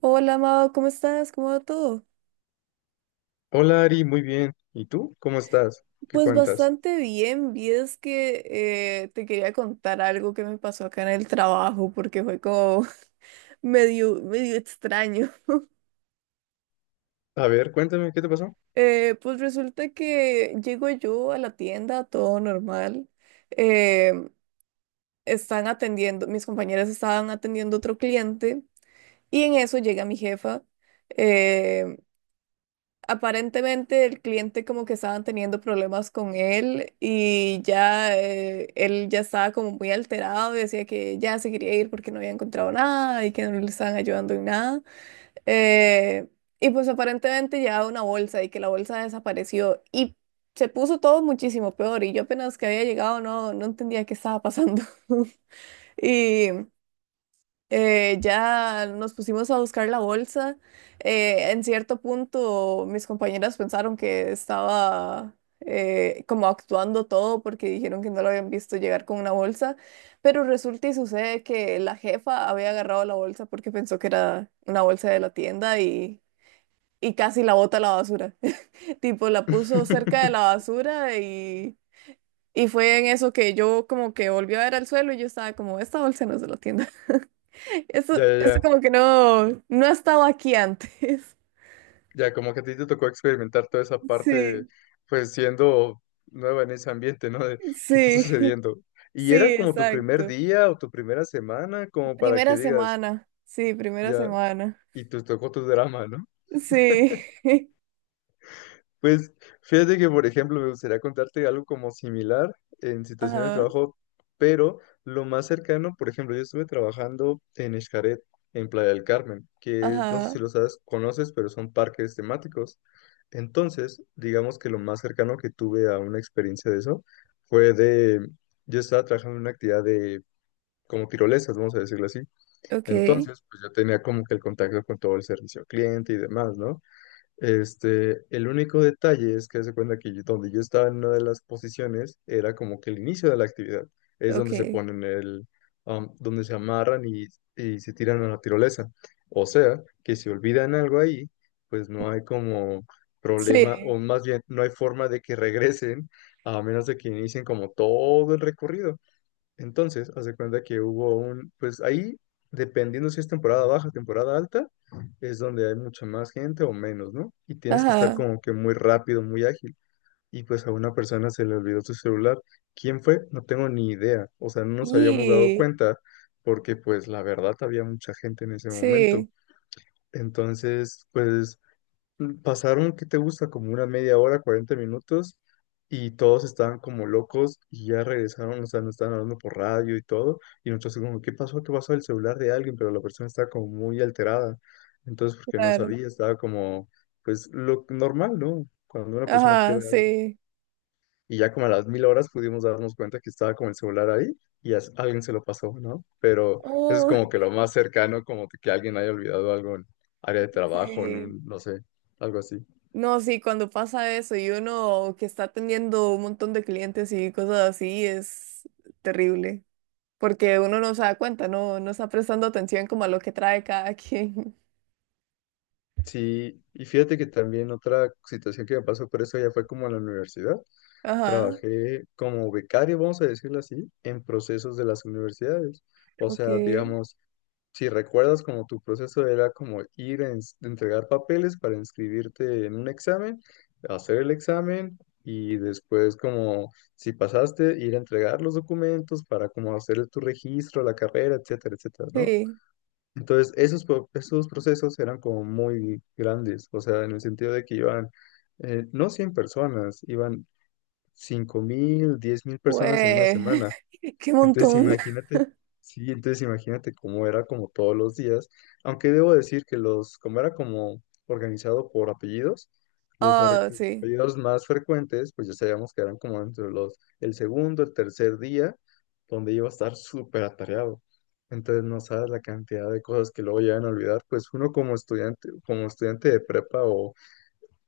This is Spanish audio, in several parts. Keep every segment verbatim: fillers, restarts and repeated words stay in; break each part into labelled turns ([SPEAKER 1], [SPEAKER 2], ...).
[SPEAKER 1] Hola, Amado, ¿cómo estás? ¿Cómo va todo?
[SPEAKER 2] Hola Ari, muy bien. ¿Y tú? ¿Cómo estás? ¿Qué
[SPEAKER 1] Pues
[SPEAKER 2] cuentas?
[SPEAKER 1] bastante bien, vi es que eh, te quería contar algo que me pasó acá en el trabajo porque fue como medio, medio extraño.
[SPEAKER 2] A ver, cuéntame, ¿qué te pasó?
[SPEAKER 1] Eh, pues resulta que llego yo a la tienda, todo normal. eh, Están atendiendo, mis compañeras estaban atendiendo otro cliente y en eso llega mi jefa. eh, Aparentemente el cliente como que estaban teniendo problemas con él y ya eh, él ya estaba como muy alterado y decía que ya se quería ir porque no había encontrado nada y que no le estaban ayudando en nada. Eh, y pues aparentemente llevaba una bolsa y que la bolsa desapareció y se puso todo muchísimo peor y yo apenas que había llegado no, no entendía qué estaba pasando. Y eh, ya nos pusimos a buscar la bolsa. Eh, en cierto punto, mis compañeras pensaron que estaba eh, como actuando todo porque dijeron que no lo habían visto llegar con una bolsa, pero resulta y sucede que la jefa había agarrado la bolsa porque pensó que era una bolsa de la tienda y, y casi la bota a la basura. Tipo, la puso cerca de la basura y fue en eso que yo como que volví a ver al suelo y yo estaba como, esta bolsa no es de la tienda. Esto,
[SPEAKER 2] Ya, ya,
[SPEAKER 1] esto
[SPEAKER 2] ya.
[SPEAKER 1] como que no, no ha estado aquí antes.
[SPEAKER 2] Ya, como que a ti te tocó experimentar toda esa parte,
[SPEAKER 1] Sí,
[SPEAKER 2] pues siendo nueva en ese ambiente, ¿no? De qué está
[SPEAKER 1] sí,
[SPEAKER 2] sucediendo. ¿Y
[SPEAKER 1] sí,
[SPEAKER 2] era como tu primer
[SPEAKER 1] exacto.
[SPEAKER 2] día o tu primera semana, como para que
[SPEAKER 1] Primera
[SPEAKER 2] digas?
[SPEAKER 1] semana, sí, primera
[SPEAKER 2] Ya,
[SPEAKER 1] semana.
[SPEAKER 2] y te tocó tu drama, ¿no?
[SPEAKER 1] Sí,
[SPEAKER 2] Pues fíjate que, por ejemplo, me gustaría contarte algo como similar en situaciones de
[SPEAKER 1] ajá,
[SPEAKER 2] trabajo, pero lo más cercano, por ejemplo, yo estuve trabajando en Xcaret, en Playa del Carmen, que es- no sé
[SPEAKER 1] ajá,
[SPEAKER 2] si lo sabes, conoces, pero son parques temáticos. Entonces, digamos que lo más cercano que tuve a una experiencia de eso fue de, yo estaba trabajando en una actividad de como tirolesas, vamos a decirlo así.
[SPEAKER 1] ok,
[SPEAKER 2] Entonces, pues yo tenía como que el contacto con todo el servicio al cliente y demás, ¿no? Este, el único detalle es que se cuenta que yo- donde yo estaba en una de las posiciones era como que el inicio de la actividad, es donde se
[SPEAKER 1] ok,
[SPEAKER 2] ponen el, am, donde se amarran y, y se tiran a la tirolesa. O sea, que si olvidan algo ahí, pues no hay como problema,
[SPEAKER 1] sí,
[SPEAKER 2] o más bien no hay forma de que regresen, a menos de que inicien como todo el recorrido. Entonces, haz de cuenta que hubo un, pues ahí, dependiendo si es temporada baja, temporada alta, es donde hay mucha más gente o menos, ¿no? Y tienes que estar
[SPEAKER 1] ajá,
[SPEAKER 2] como que muy rápido, muy ágil. Y pues a una persona se le olvidó su celular. ¿Quién fue? No tengo ni idea. O sea, no nos habíamos dado
[SPEAKER 1] y
[SPEAKER 2] cuenta porque pues la verdad había mucha gente en ese momento.
[SPEAKER 1] sí,
[SPEAKER 2] Entonces, pues pasaron, ¿qué te gusta? Como una media hora, cuarenta minutos, y todos estaban como locos y ya regresaron, o sea, nos estaban hablando por radio y todo, y nosotros así como, ¿qué pasó? ¿Qué pasó? El celular de alguien, pero la persona estaba como muy alterada, entonces porque no
[SPEAKER 1] claro,
[SPEAKER 2] sabía, estaba como, pues lo normal, ¿no? Cuando una persona
[SPEAKER 1] ajá,
[SPEAKER 2] pierde algo.
[SPEAKER 1] sí,
[SPEAKER 2] Y ya como a las mil horas pudimos darnos cuenta que estaba como el celular ahí y as- alguien se lo pasó, ¿no? Pero eso es
[SPEAKER 1] oh,
[SPEAKER 2] como que lo más cercano, como que alguien haya olvidado algo en área de trabajo, en
[SPEAKER 1] sí.
[SPEAKER 2] un- no sé, algo así.
[SPEAKER 1] No, sí, cuando pasa eso y uno que está atendiendo un montón de clientes y cosas así es terrible, porque uno no se da cuenta, no, no está prestando atención como a lo que trae cada quien.
[SPEAKER 2] Sí, y fíjate que también otra situación que me pasó por eso ya fue como en la universidad.
[SPEAKER 1] Ajá,
[SPEAKER 2] Trabajé como becario, vamos a decirlo así, en procesos de las universidades. O
[SPEAKER 1] ok,
[SPEAKER 2] sea, digamos, si recuerdas como tu proceso era como ir a ens- entregar papeles para inscribirte en un examen, hacer el examen y después como si pasaste, ir a entregar los documentos para como hacer tu registro, la carrera, etcétera, etcétera, ¿no?
[SPEAKER 1] sí,
[SPEAKER 2] Entonces, esos, pro- esos procesos eran como muy grandes, o sea, en el sentido de que iban, eh, no cien personas, iban cinco mil, diez mil personas en una
[SPEAKER 1] pues,
[SPEAKER 2] semana.
[SPEAKER 1] qué
[SPEAKER 2] Entonces
[SPEAKER 1] montón.
[SPEAKER 2] imagínate, sí, entonces imagínate cómo era como todos los días, aunque debo decir que los, como era como organizado por apellidos, los ar-
[SPEAKER 1] Ah, sí,
[SPEAKER 2] apellidos más frecuentes, pues ya sabíamos que eran como entre los, el segundo, el tercer día, donde iba a estar súper atareado. Entonces no sabes la cantidad de cosas que luego llegan a olvidar, pues uno como estudiante, como estudiante de prepa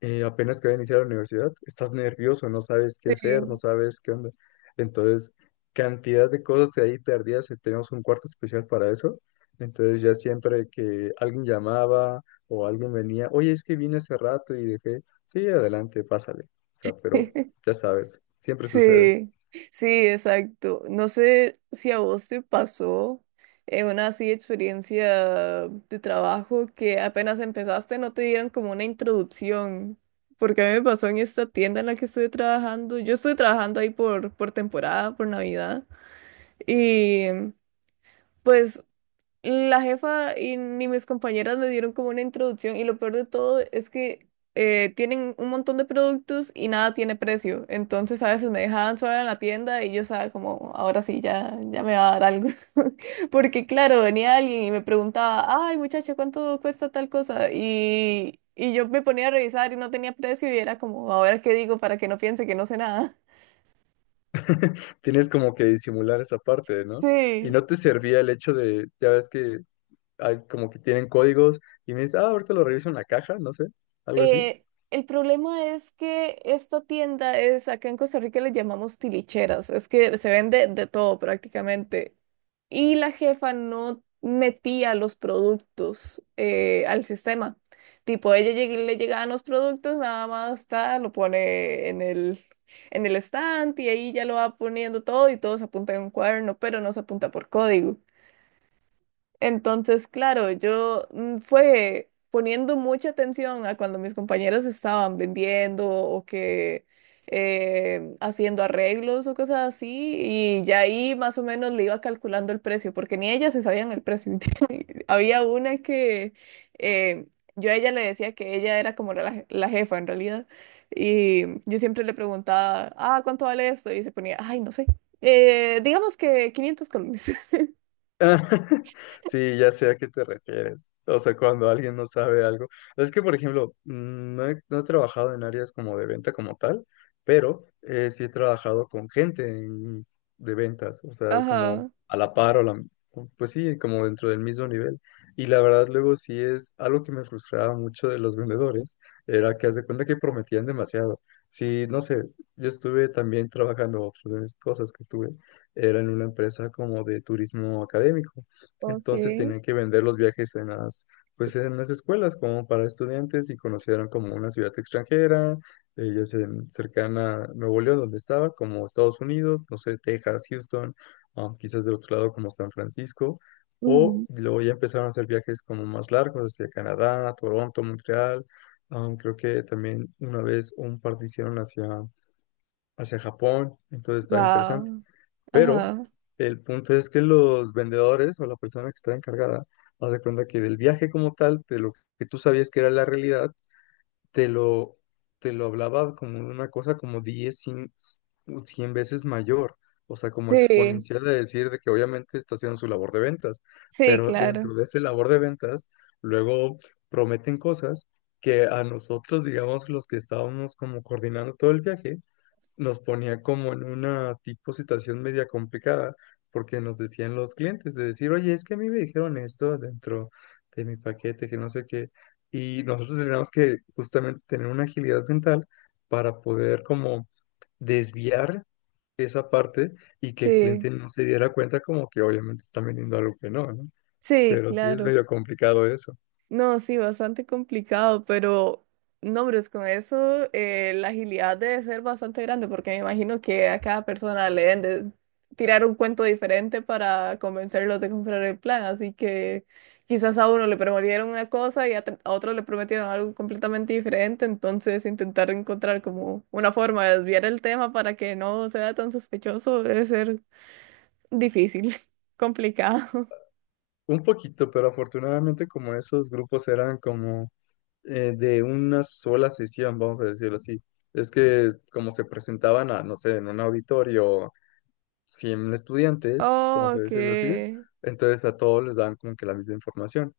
[SPEAKER 2] eh, apenas que voy a iniciar la universidad, estás nervioso, no sabes qué hacer, no
[SPEAKER 1] sí.
[SPEAKER 2] sabes qué onda. Entonces, cantidad de cosas ahí perdidas, eh, tenemos un cuarto especial para eso. Entonces, ya siempre que alguien llamaba o alguien venía, oye, es que vine hace rato y dejé, sí, adelante, pásale. O sea, pero ya sabes, siempre sucede.
[SPEAKER 1] Sí, sí, exacto. No sé si a vos te pasó en una así experiencia de trabajo que apenas empezaste no te dieron como una introducción, porque a mí me pasó en esta tienda en la que estuve trabajando. Yo estuve trabajando ahí por, por temporada, por Navidad, y pues la jefa y ni mis compañeras me dieron como una introducción y lo peor de todo es que eh, tienen un montón de productos y nada tiene precio. Entonces a veces me dejaban sola en la tienda y yo estaba como, ahora sí, ya, ya me va a dar algo. Porque claro, venía alguien y me preguntaba, ay muchacha, ¿cuánto cuesta tal cosa? Y, y yo me ponía a revisar y no tenía precio y era como, ahora qué digo para que no piense que no sé nada.
[SPEAKER 2] Tienes como que disimular esa parte, ¿no? Y
[SPEAKER 1] Sí,
[SPEAKER 2] no te servía el hecho de, ya ves que hay como que tienen códigos y me dices, ah, ahorita lo reviso en la caja, no sé, algo así.
[SPEAKER 1] Eh, el problema es que esta tienda es, acá en Costa Rica le llamamos tilicheras, es que se vende de todo prácticamente. Y la jefa no metía los productos eh, al sistema. Tipo, ella lleg- le llegaban los productos, nada más está, lo pone en el, en el stand y ahí ya lo va poniendo todo y todo se apunta en un cuaderno, pero no se apunta por código. Entonces, claro, yo mm, fue poniendo mucha atención a cuando mis compañeras estaban vendiendo o que eh, haciendo arreglos o cosas así, y ya ahí más o menos le iba calculando el precio, porque ni ellas se sabían el precio. Había una que eh, yo a ella le decía que ella era como la, la jefa en realidad, y yo siempre le preguntaba, ah, ¿cuánto vale esto? Y se ponía, ay, no sé, eh, digamos que quinientos colones.
[SPEAKER 2] Sí, ya sé a qué te refieres. O sea, cuando alguien no sabe algo. Es que, por ejemplo, mm, no he, no he trabajado en áreas como de venta como tal, pero eh, sí he trabajado con gente en- de ventas, o sea, como
[SPEAKER 1] Ajá.
[SPEAKER 2] a la par o la. Pues sí, como dentro del mismo nivel. Y la verdad, luego sí es algo que me frustraba mucho de los vendedores, era que haz de cuenta que prometían demasiado. Sí, no sé, yo estuve también trabajando otras de mis cosas que estuve era en una empresa como de turismo académico.
[SPEAKER 1] Ok.
[SPEAKER 2] Entonces tenían que vender los viajes en las, pues en las escuelas como para estudiantes y conocieron como una ciudad extranjera, eh, ya sea en- cercana a Nuevo León, donde estaba, como Estados Unidos, no sé, Texas, Houston, ah, quizás del otro lado como San Francisco. O luego ya empezaron a hacer viajes como más largos hacia Canadá, Toronto, Montreal. Ah, creo que también una vez un par de hicieron hacia, hacia Japón, entonces estaba interesante.
[SPEAKER 1] Wow.
[SPEAKER 2] Pero
[SPEAKER 1] Ajá.
[SPEAKER 2] el punto es que los vendedores o la persona que está encargada, haz de cuenta que del viaje como tal, de lo que tú sabías que era la realidad, te lo, te lo hablaba como una cosa como diez cien 100 veces mayor, o sea, como
[SPEAKER 1] Sí,
[SPEAKER 2] exponencial de decir de que obviamente está haciendo su labor de ventas,
[SPEAKER 1] sí,
[SPEAKER 2] pero
[SPEAKER 1] claro.
[SPEAKER 2] dentro de esa labor de ventas, luego prometen cosas que a nosotros, digamos, los que estábamos como coordinando todo el viaje, nos ponía como en una tipo situación media complicada, porque nos decían los clientes de decir, oye, es que a mí me dijeron esto dentro de mi paquete, que no sé qué, y nosotros tenemos que justamente tener una agilidad mental para poder como desviar esa parte y que el
[SPEAKER 1] Sí,
[SPEAKER 2] cliente no se diera cuenta como que obviamente están vendiendo algo que no, ¿no?
[SPEAKER 1] sí,
[SPEAKER 2] Pero sí es
[SPEAKER 1] claro.
[SPEAKER 2] medio complicado eso.
[SPEAKER 1] No, sí, bastante complicado, pero no, pero es con eso eh, la agilidad debe ser bastante grande, porque me imagino que a cada persona le deben de tirar un cuento diferente para convencerlos de comprar el plan, así que quizás a uno le prometieron una cosa y a, tr- a otro le prometieron algo completamente diferente, entonces intentar encontrar como una forma de desviar el tema para que no sea tan sospechoso debe ser difícil, complicado.
[SPEAKER 2] Un poquito, pero afortunadamente como esos grupos eran como eh, de una sola sesión, vamos a decirlo así, es que como se presentaban a, no sé, en un auditorio, cien estudiantes,
[SPEAKER 1] Oh,
[SPEAKER 2] vamos a
[SPEAKER 1] ok,
[SPEAKER 2] decirlo así, entonces a todos les daban como que la misma información.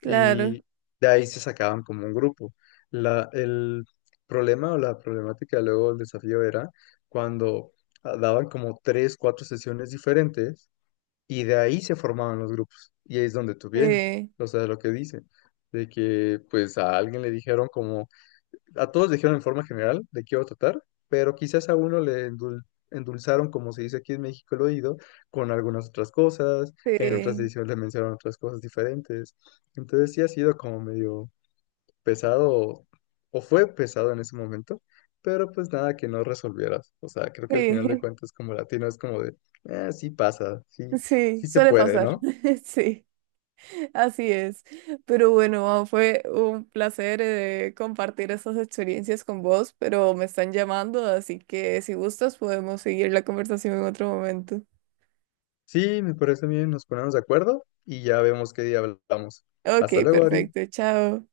[SPEAKER 1] claro.
[SPEAKER 2] Y de ahí se sacaban como un grupo. La, el problema o la problemática luego del desafío era cuando ah, daban como tres, cuatro sesiones diferentes y de ahí se formaban los grupos. Y ahí es donde tú vienes,
[SPEAKER 1] Sí.
[SPEAKER 2] o sea, lo que dicen, de que pues a alguien le dijeron como, a todos dijeron en forma general de qué iba a tratar, pero quizás a uno le endul- endulzaron, como se dice aquí en México, el oído, con algunas otras cosas, en otras
[SPEAKER 1] Sí,
[SPEAKER 2] ediciones le mencionaron otras cosas diferentes. Entonces sí ha sido como medio pesado, o o fue pesado en ese momento, pero pues nada que no resolvieras. O sea, creo que al final de
[SPEAKER 1] sí,
[SPEAKER 2] cuentas como latino es como de, "Ah, sí pasa, sí,
[SPEAKER 1] sí,
[SPEAKER 2] sí se
[SPEAKER 1] suele
[SPEAKER 2] puede",
[SPEAKER 1] pasar.
[SPEAKER 2] ¿no?
[SPEAKER 1] Sí, así es. Pero bueno, Mau, fue un placer eh, compartir estas experiencias con vos, pero me están llamando, así que si gustas podemos seguir la conversación en otro momento.
[SPEAKER 2] Sí, me parece bien, nos ponemos de acuerdo y ya vemos qué día hablamos.
[SPEAKER 1] Ok,
[SPEAKER 2] Hasta luego, Ari.
[SPEAKER 1] perfecto, chao.